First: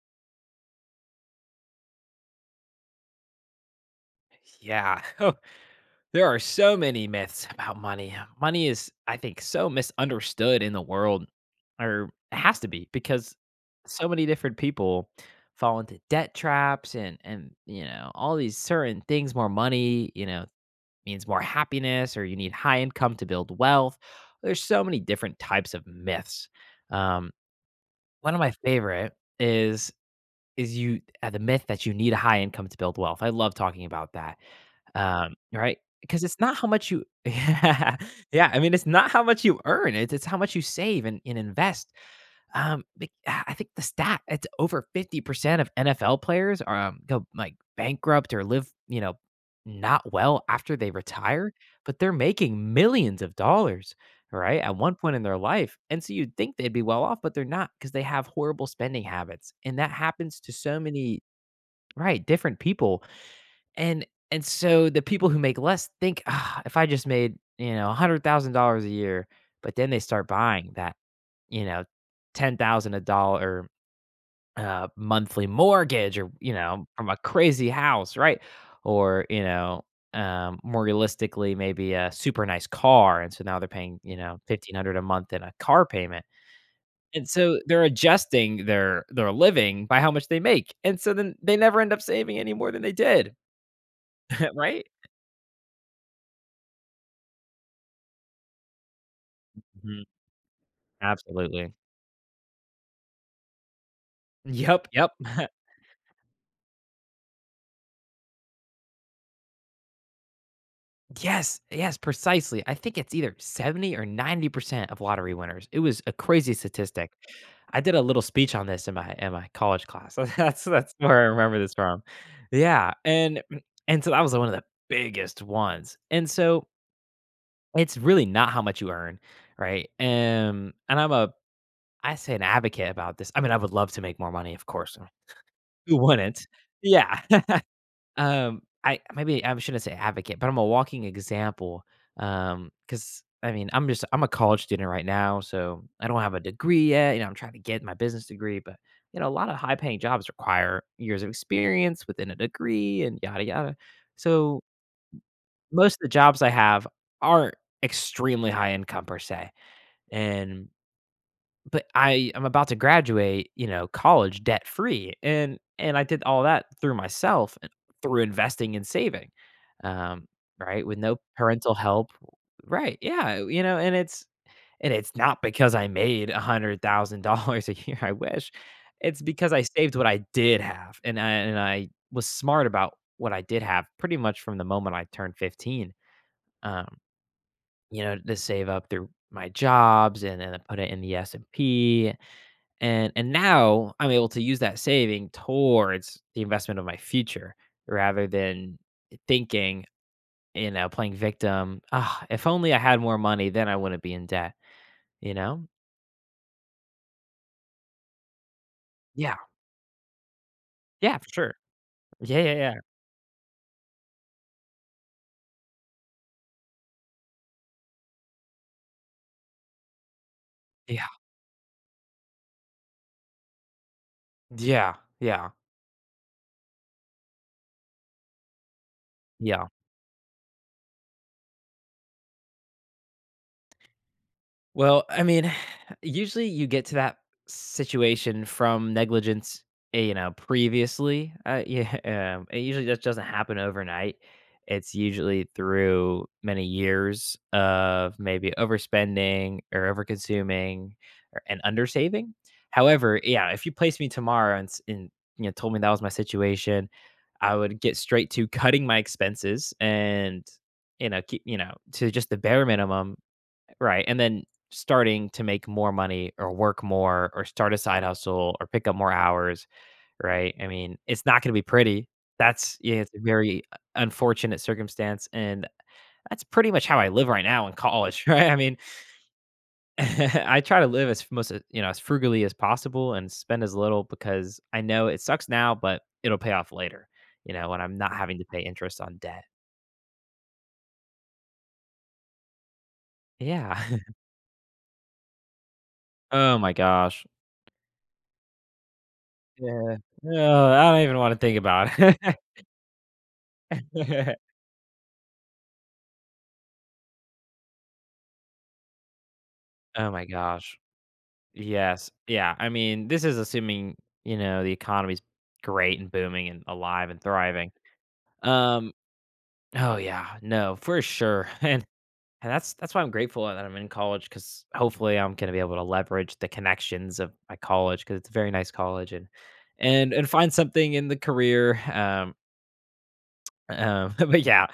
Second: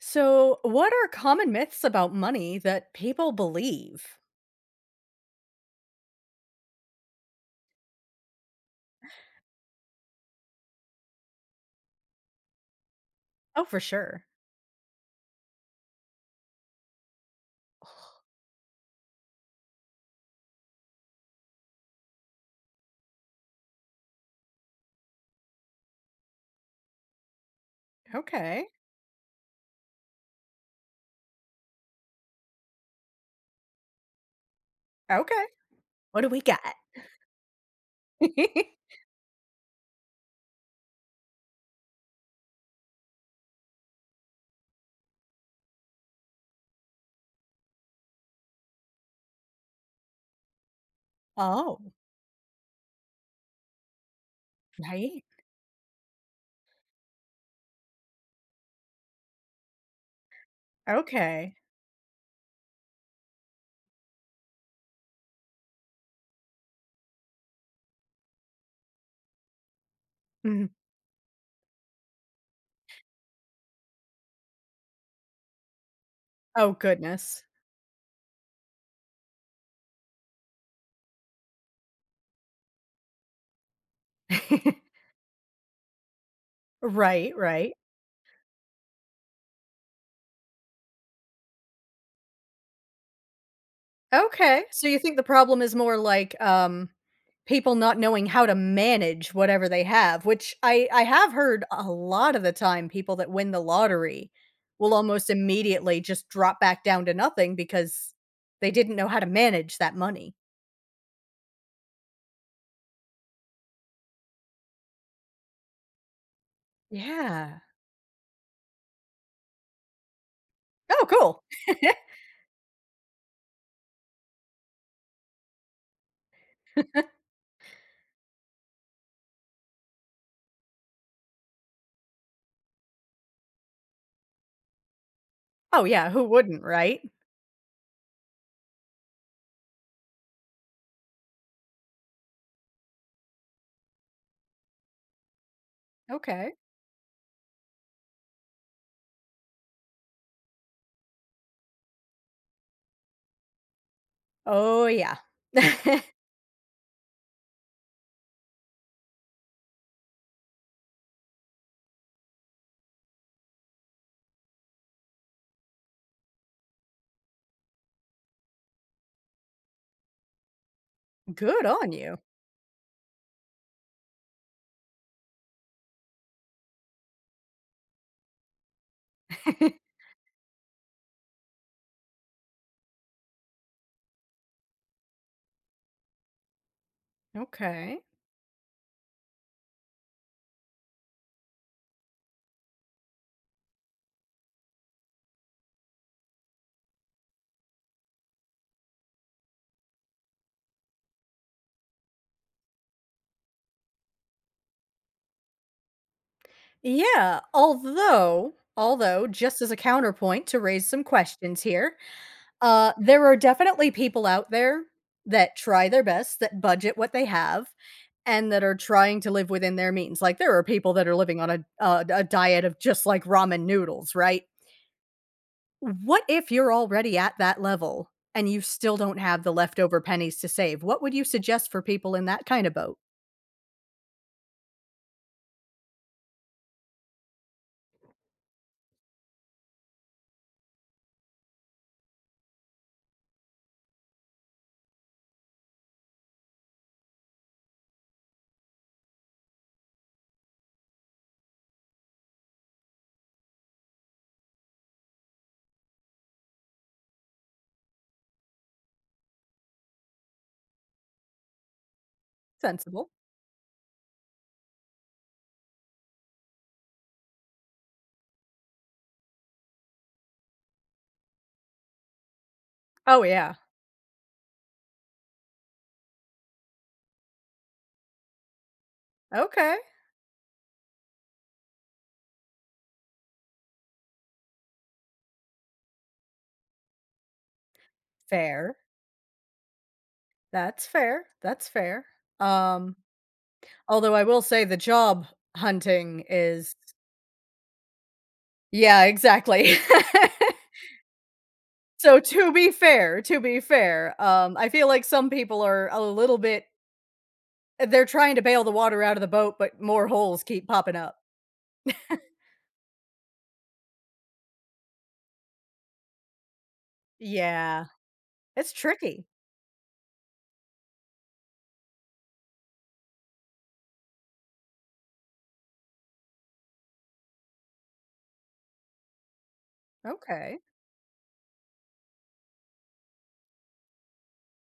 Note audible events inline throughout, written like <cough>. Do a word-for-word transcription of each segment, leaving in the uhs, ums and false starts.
So, what are common myths about money that people believe? Yeah. <laughs> Oh, there are so many myths about money. Money is, I think, so misunderstood in the world, or it has to be, because Oh, for so sure. many different people fall into debt traps and and you know all these certain things. More money, you know, means more happiness, or you need high income to build wealth. There's so many different types of myths. Um, One of my Okay. favorite is is you uh, the myth that you need a high income to build wealth. I love talking about that um, Okay. right? What Because do it's we not got? how much you. <laughs> Yeah, yeah, I mean, it's <laughs> not how much you earn, it's it's how much you save and and invest. Um, bec ah, I think the stat, it's over fifty percent of N F L players are, um, go, like, bankrupt or live, you know, not well after they retire, Oh, but they're making millions of dollars, right, at one point in right. their life, and so you'd think they'd be well off, but they're not not because they have horrible spending habits, and that happens to so many, Okay. right, different people. And and so the people who make less think, "Ah, if I just made, you know, one hundred thousand dollars a year," but then they start buying Mhm. that, you know, ten thousand a dollar uh, monthly mortgage or, you Oh, know, from a goodness. crazy house, right? or, you know, um, more realistically, maybe a super nice car. And so now they're paying, you know, <laughs> fifteen hundred a month in a car payment. And Right, so right. they're adjusting their their living by how much they make. And so then they never end up saving any more than they did, <laughs> Okay. right? So you think the problem is more like um people not knowing how to manage whatever they have, which I I have heard Absolutely. a lot of the time people that win the lottery Yep, will yep. <laughs> almost immediately just drop back down to nothing because they didn't know how to manage that money. Yes, yes, precisely. I think it's either seventy or ninety percent of lottery winners. It was a crazy statistic. Yeah. I did a little speech on this in my in my college class. <laughs> That's that's Oh, where I cool. remember this from. Yeah, and and so that was one of the biggest ones. And so <laughs> it's really not how much you earn, right? Um, and I'm a I say an advocate about this. I mean, I would love to make more money, of course. Oh Who yeah, who wouldn't? wouldn't, right? Yeah. Um, I Maybe I shouldn't say advocate, but I'm a walking example. Um, because I mean, I'm just I'm a college student right now, so I don't have a Okay. degree yet. You know, I'm trying to get my business degree, but you know, a lot of high paying jobs require years of experience within a degree and yada yada. So Oh yeah. most <laughs> of the jobs I have aren't extremely high income per se. And but I am about to graduate, you know, college debt free, and and I did all that through myself, and through investing and saving, um, right, with no Good parental on help, you. right? Yeah, you know, and it's and it's not because I made a hundred thousand dollars a year. <laughs> I wish. It's because I saved <laughs> what I did have, and I and I was smart about what I did have pretty much from the moment I turned fifteen. Um, you Okay. know, to save up through my jobs and then I put it in the S and P and and now I'm able to use that saving towards the investment of my future rather than thinking, you know, playing victim. Ah, if only I had more money, then I wouldn't be in debt. You know? Yeah, although although Yeah, just as a counterpoint to raise some yeah, for sure. questions here, Yeah, yeah, yeah, uh, there are definitely people out there that try their best, that budget what they have, and that are trying to live within their means. Like, there are people yeah, that are living on a a a diet of just, like, ramen noodles, right? yeah, yeah, What if you're already at that level and you still don't have the yeah. leftover pennies to save? What would you suggest for people in that kinda boat? Well, I mean, <sighs> usually you get to that situation from negligence, eh, you know, previously. Uh, <laughs> yeah, um, it usually just doesn't happen overnight. It's usually through many years of maybe overspending or overconsuming or, and undersaving. However, yeah, if you placed me tomorrow and, s- and you know told me that was my situation, I would get straight to <laughs> cutting my expenses and you know keep you know to just the bare Sensible. minimum. Right, and then starting to make more money or work more or start a side hustle or pick up more hours, right? I mean, it's not gonna be pretty. That's Yeah, it's a Oh, yeah. very unfortunate circumstance, and that's pretty much how I live right now in college, <laughs> right? I mean, Okay. <laughs> I try to live as most, as- you know, as frugally as possible and spend as little because I know it sucks now, but it'll pay off later, you know, when I'm not having to pay Fair. interest on debt. That's fair. That's fair. Um, Yeah. Although <laughs> I will say the job hunting Oh my is gosh. <laughs> Yeah, exactly. Yeah. <laughs> Oh, I don't even wanna think about it. So to be fair, to be fair, <laughs> um, I feel like some people are a little bit they're trying to bail the water out of the boat, but more Oh my holes keep gosh. popping up. Yes. Yeah. I mean, this is assuming, you know, the economy's great and booming and alive and thriving. Yeah. It's Um, tricky. oh yeah, no, for sure. <laughs> And and that's that's why I'm grateful that I'm in college because hopefully I'm gonna be able to leverage the connections of my college because it's a very nice college and and and find Okay. something in the career. Um, um <laughs> but yeah,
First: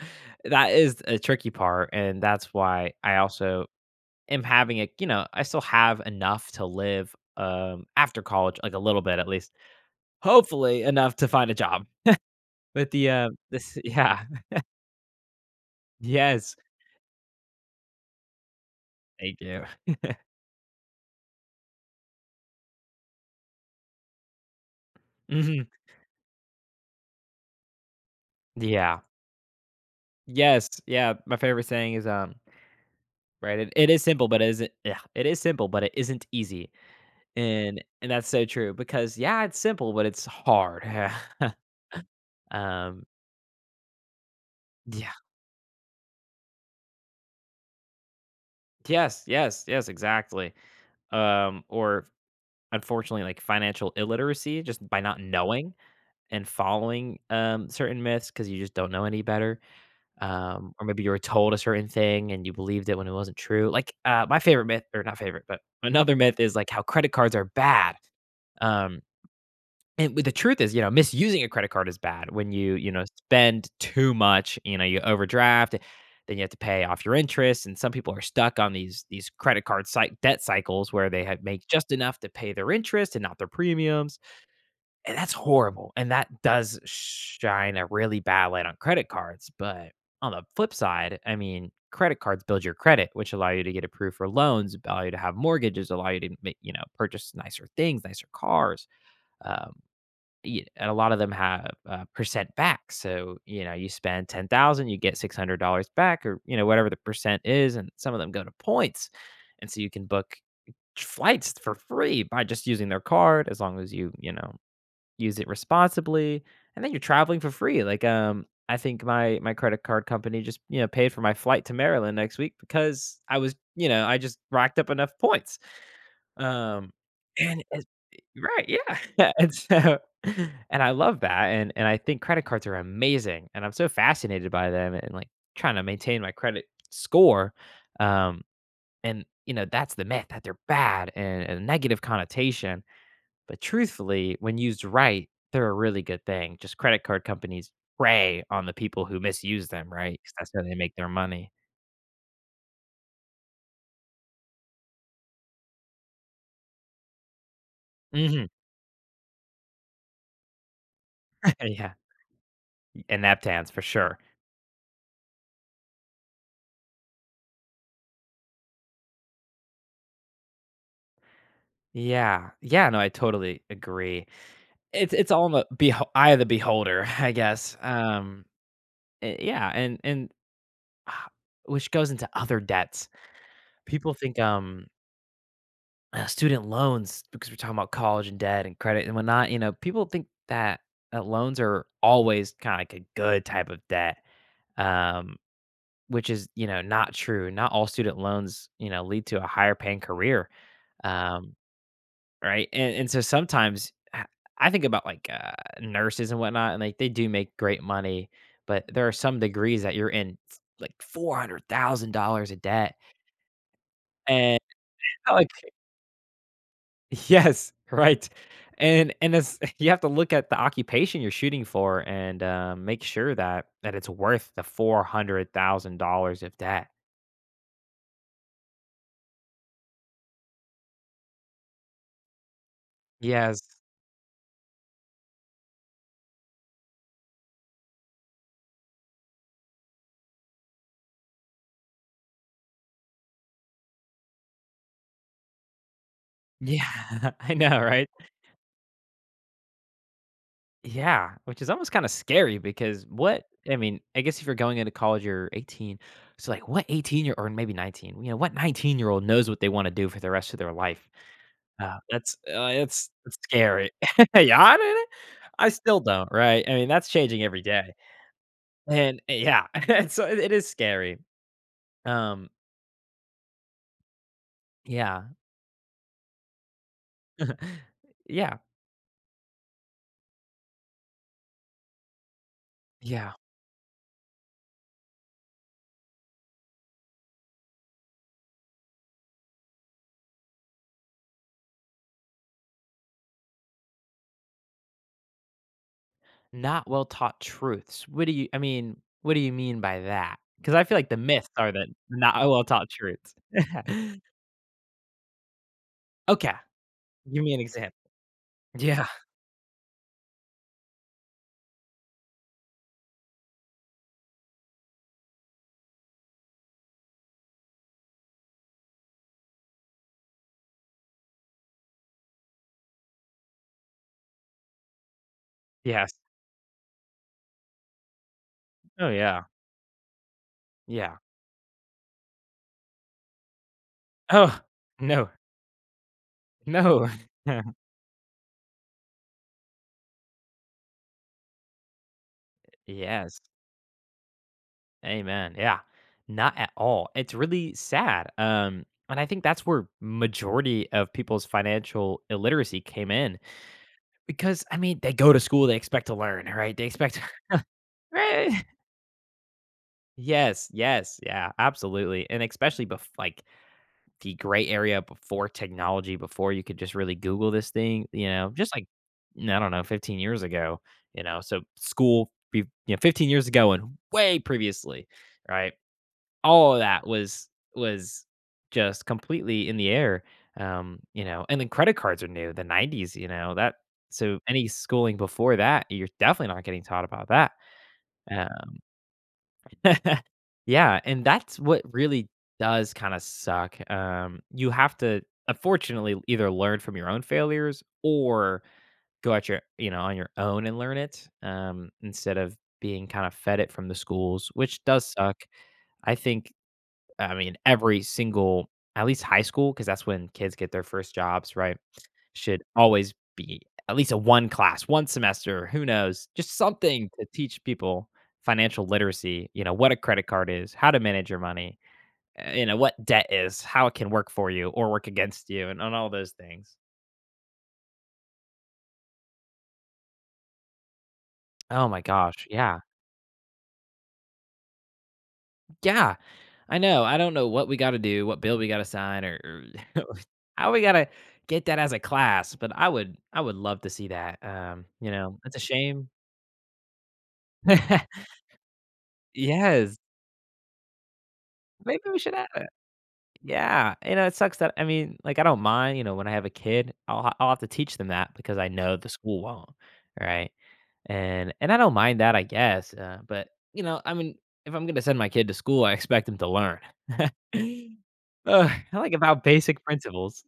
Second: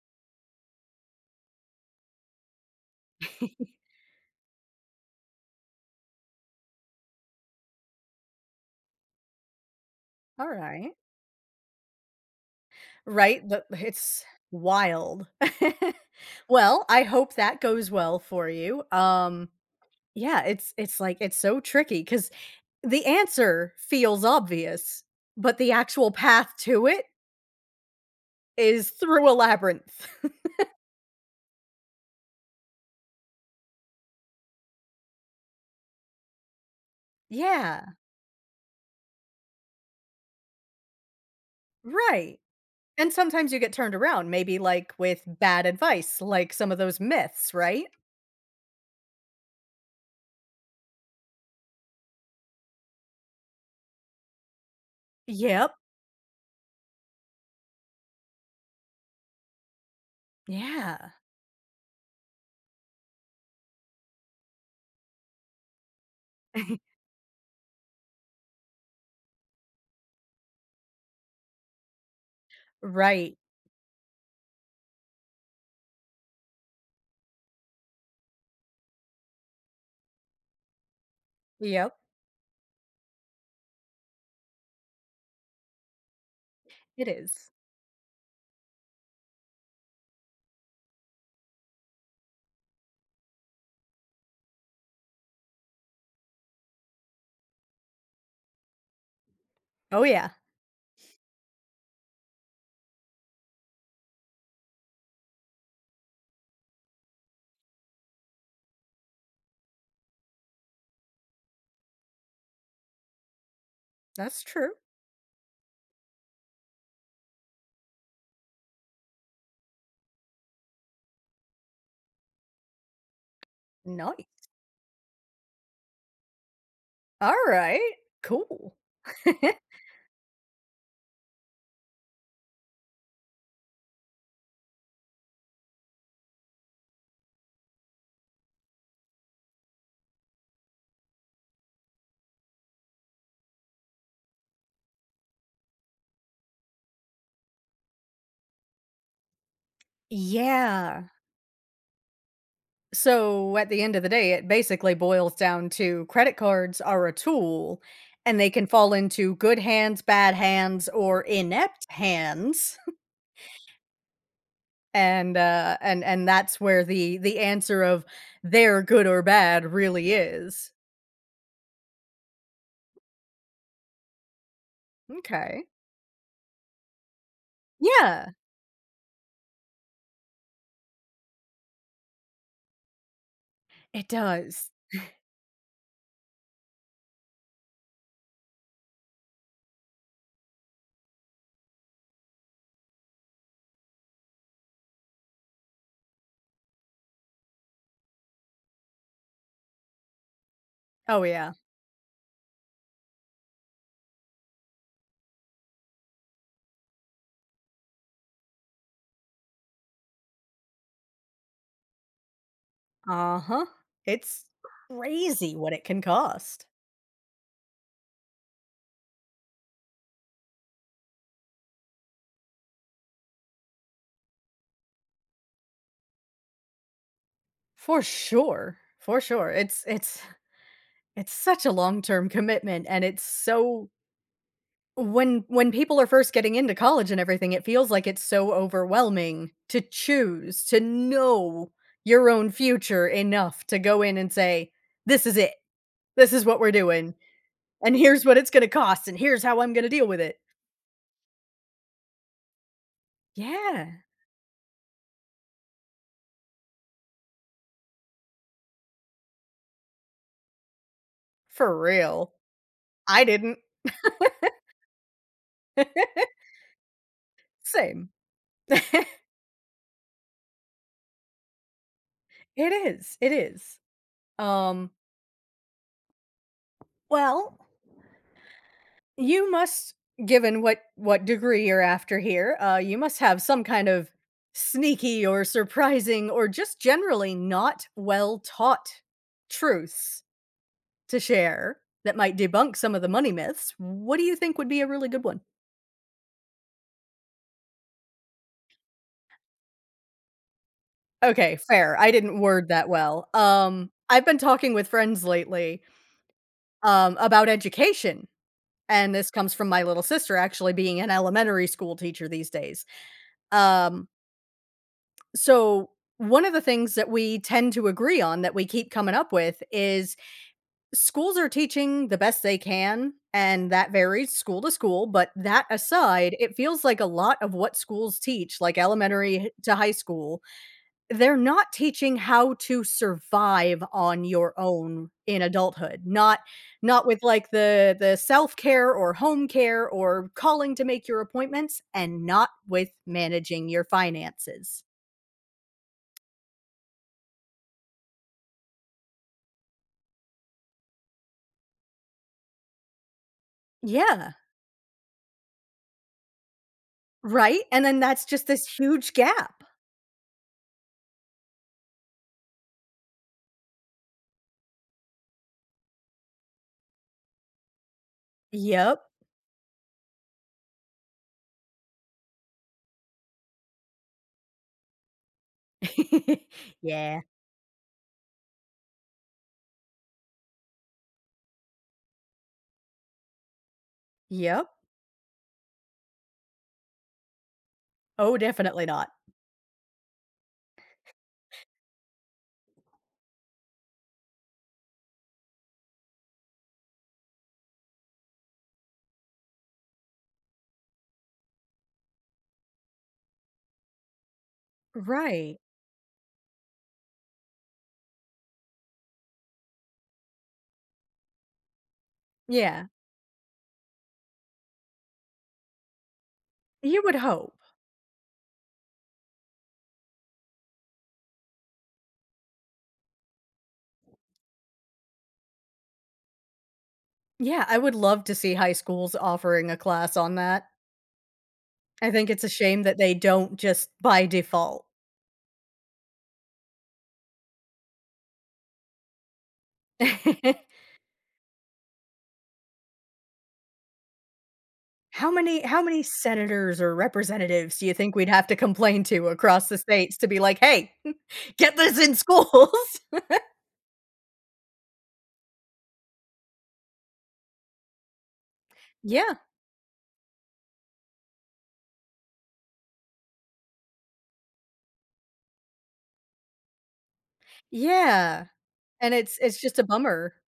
that is a tricky part. And that's why I also am having a you know, I still have enough to live, um, after college, like, a little bit at least. All Hopefully right. enough to find a job. But the, uh, Right? The this yeah. it's <laughs> wild. <laughs> Yes. Well, I hope that goes well for you. Thank Um, you. yeah, it's it's like it's so tricky because the answer feels obvious, but Mhm. the actual path to it is Yeah. through a labyrinth. <laughs> Yes. Yeah, my favorite saying is, um, right, it it is simple, but it isn't. Yeah, it is simple, but it isn't easy. And Yeah, and that's so true because, yeah, it's simple, but it's hard. <laughs> right, Um, and sometimes you get turned around, maybe, like, yeah. with bad advice, like some of those myths, right? Yes, yes, yes, exactly. Um, or Unfortunately, like, financial illiteracy just by not knowing Yep, and following, um, certain myths because you just don't know any better, um, or maybe you yeah. were told a certain thing and you believed it when it wasn't true. Like, uh, my favorite myth or not favorite, but another myth is, like, how <laughs> credit cards are bad. Um and with The truth is, you know, misusing a credit card is bad when you, you know, Right, spend too much, you know, you overdraft, eh, then you have to pay off your interest. And some people are stuck on these these credit card cy- debt cycles where they have make just yep, enough to pay their interest and not their premiums. And that's horrible. And that does it is. shine a really bad light on credit cards. But on the flip side, I mean, credit cards build your credit, which allow you to get approved for loans, allow you to have mortgages, allow you to, ma- you know, purchase nicer things, nicer cars. Um, Oh, yeah, Y and a lot of them have, uh, percent back, so, you know, you spend ten thousand, you get six hundred dollars back or, you know, whatever the percent is, and some of them go to points, and so you can book t flights for free by just using their card as long as you, you that's know, true. use it responsibly, and then you're traveling for free, like, um, I think my my credit card company just, you know, paid for my flight to Maryland next week because I was you know, I just Nice. racked up enough points. Um, and Alright, it's right, cool. yeah. <laughs> <laughs> And so and I love that, and and I think credit cards are amazing, and I'm so fascinated by them and, like, trying to maintain my credit score, um, and, you know, that's the myth that they're bad and and negative connotation, but truthfully, when used right, they're a really good thing, just credit card companies prey on the people who misuse them, right? 'Cause that's how they make Yeah. their money. So at the end of the day, it basically boils down to credit cards are a tool and Mhm. they can fall into good hands, bad hands, or <laughs> inept Yeah, hands. <laughs> and napkins for sure. And uh and and that's where the the answer of they're good or bad really is. Yeah. Yeah, no, I totally agree. It's it's all in Okay. the beho eye of the beholder, <laughs> I guess. Yeah, Um, eh, yeah, and and ah, which goes into other debts. it People think, does. um, uh, student loans because we're talking about college and debt and credit and whatnot, you know, people think that, uh, loans are always kinda like a good type of debt, um, which is, you know, not true. Not all student loans, you know, lead to a higher paying career. Oh yeah. Um, Right, and and so sometimes h- I think about, like, uh, nurses and whatnot, and, like, they do make great money, but there are some degrees that you're in, f like, four hundred thousand dollars of debt, Uh-huh. It's and, I'm like. crazy what it can cost. <laughs> Yes, right, and and it's <laughs> you have to look at the occupation you're shooting for and, um, make sure that that it's worth the four hundred thousand dollars of debt. For sure. For sure. It's it's it's such a long-term commitment and it's Yes. so When when people are first getting into college and everything, it feels like it's so overwhelming to choose, to know your own future enough to go in and say, "This is it. This is what we're Yeah, doing, <laughs> I know, and right? here's what it's gonna cost, and here's how I'm gonna deal with it." Yeah, which is almost kinda scary because what I mean, Yeah, I guess if you're going into college, you're eighteen, so, like, what eighteen year or maybe nineteen, you know, what nineteen-year-old knows what they wanna do for the rest of their life? for Uh, real. that's, uh, it's I it's didn't. scary. <laughs> Yeah, I mean, I still don't, right? I mean, that's changing every day, Same. <laughs> and uh, yeah, <laughs> so it it is scary. Um, It is, it is. Um, yeah. well, <laughs> Yeah. you must, given what what degree you're after here, uh, you must Yeah. have some kind of sneaky or surprising or just generally not well taught truths to share that might debunk some of the money myths. What do you think would be a really good one? Not well taught truths. What do you I mean, what do you mean by that? Because I feel like the myths Okay, are the fair. I not didn't well word taught that well. truths. Um, <laughs> I've been talking with friends lately Okay, um, give about me an example. education, Yeah, and this comes from my little sister actually being an elementary school teacher these days. Um, So, one of the things that we tend to agree on that we keep coming up with is schools are teaching the best they can, and that varies school to school. But that yes. aside, it feels like a lot of what schools teach, like Oh, elementary yeah, h- to high school, yeah. they're not teaching how to survive on your Oh, own no, in adulthood. Not not no. with like <laughs> the the self-care or home care or calling to make your appointments and not with Yes, managing your finances. amen, yeah. Not at all. It's really sad, um, and I think that's where majority of people's financial illiteracy came in Yeah. because, I mean, they go to school, they expect to learn, right? They expect Right? And then <laughs> that's just right? this huge gap. Yes, yes, yeah, absolutely, and especially bef like, the gray area before technology, before you could just really Google this thing, you know, just like, Yep. I don't know, fifteen years ago, you know, so school be you know, fifteen years ago and way previously, right? <laughs> All of that Yeah. was was just completely in the air, um, you know, and then credit cards are new, the nineties, you know, that so any Yep. schooling before that, you're definitely not getting taught about that, Oh, um definitely not. <laughs> yeah, and that's what really does kind of suck. Um, you have to unfortunately either learn from your own failures or go at your you know on your own and learn it um, instead of being kind of fed it from the schools, which does suck. Right. I think I mean, every single at least high school, because that's when kids get their first jobs, right? Should Yeah. always be at least a one class, one semester, who knows? Just You something would to hope. teach people financial literacy, you know, what a credit card is, how to manage your money, uh, you know, what debt is, how it can work for you or work against you, and on all those things. Yeah, I would love to see high schools offering a class on that. Oh my I think it's gosh, a yeah. shame that they don't just by default. Yeah, I know. I don't know what we gotta do, what bill we gotta sign, or, or <laughs> how we <laughs> gotta get that as a class, but I would I would love to see that. Um, you How know, it's a many how many shame. senators or representatives do you think we'd <laughs> have to complain to across the Yes, states to be like, "Hey, <laughs> get this maybe in we should have it. schools?" <laughs> Yeah, you know, it sucks that I mean, like, I don't mind, you know, when I have a kid, I'll ha I'll have to teach them that because I know the Yeah. school won't, right? and and I don't mind that, I guess. Uh, but you know, I mean, if I'm gonna send my kid to school, I expect him to learn. <laughs> Yeah. Ugh, I like And it's about it's just basic a bummer. principles.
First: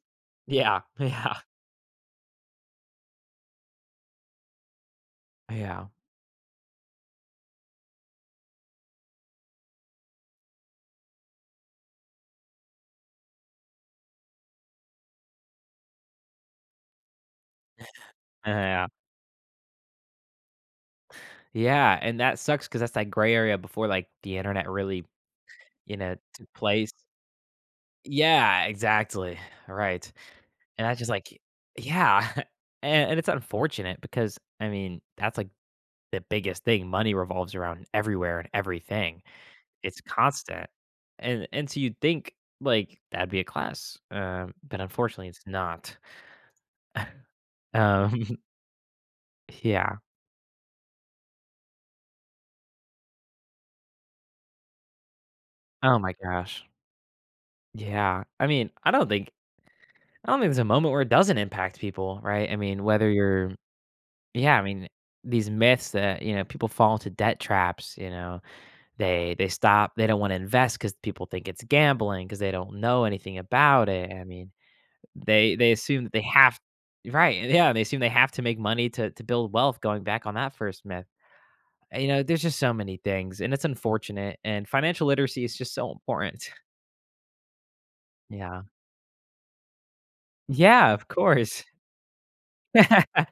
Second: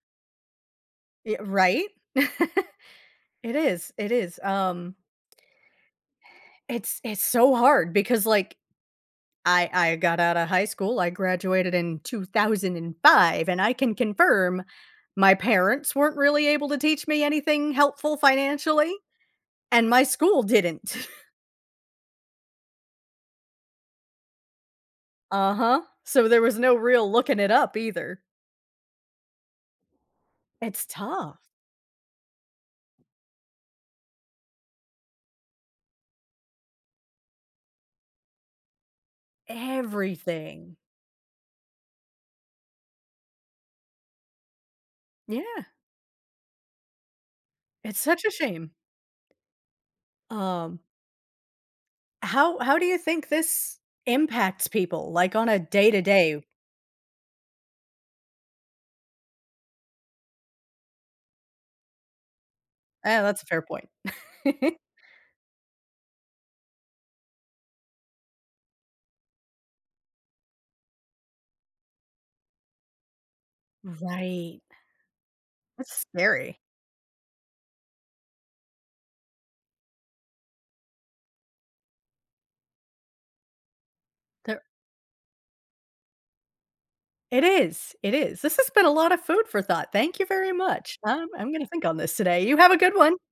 Yeah, <laughs> yeah, Yeah, right? <laughs> It is, it is, um, yeah, it's it's so hard because, like, I I got out of high school, I graduated in two thousand five, and five, and I can confirm my parents weren't really able to teach me anything helpful yeah, financially, and my school didn't. <laughs> yeah. And that sucks because that's that gray area before like the internet really, Uh-huh, you know, so there took was no place. real looking it up either. Yeah, exactly. Right. And It's that's just like, tough. yeah. <laughs> And, and it's unfortunate because I mean, that's like the biggest thing. Money revolves around everywhere and everything. It's constant, Everything. and and so you'd think, like, that'd be a class, um, but unfortunately, it's Yeah, not. it's Um, such a <laughs> shame. yeah. Um, how how do you think this impacts people, like, on a Oh my day-to-day gosh. Yeah. I mean, I don't think I don't think there's a moment where it doesn't impact people, right? I mean, whether Eh, that's a you're fair point. yeah, I <laughs> mean, these myths that, you know, people fall into debt traps, you know, they they stop, they don't wanna invest invest because people think it's gambling because they don't know anything about it, I mean Right. They they That's assume that they have scary. Right, yeah, they assume they have to make money to to build wealth going back on that first myth. Uh, You know, there's just so many things, and it's unfortunate, There and financial literacy is just so important. <laughs> it is, it is. This Yeah. has been a lot of food for thought. Thank you very Yeah, much. of Um, I'm course. gonna think on this today. You have a good one. <laughs>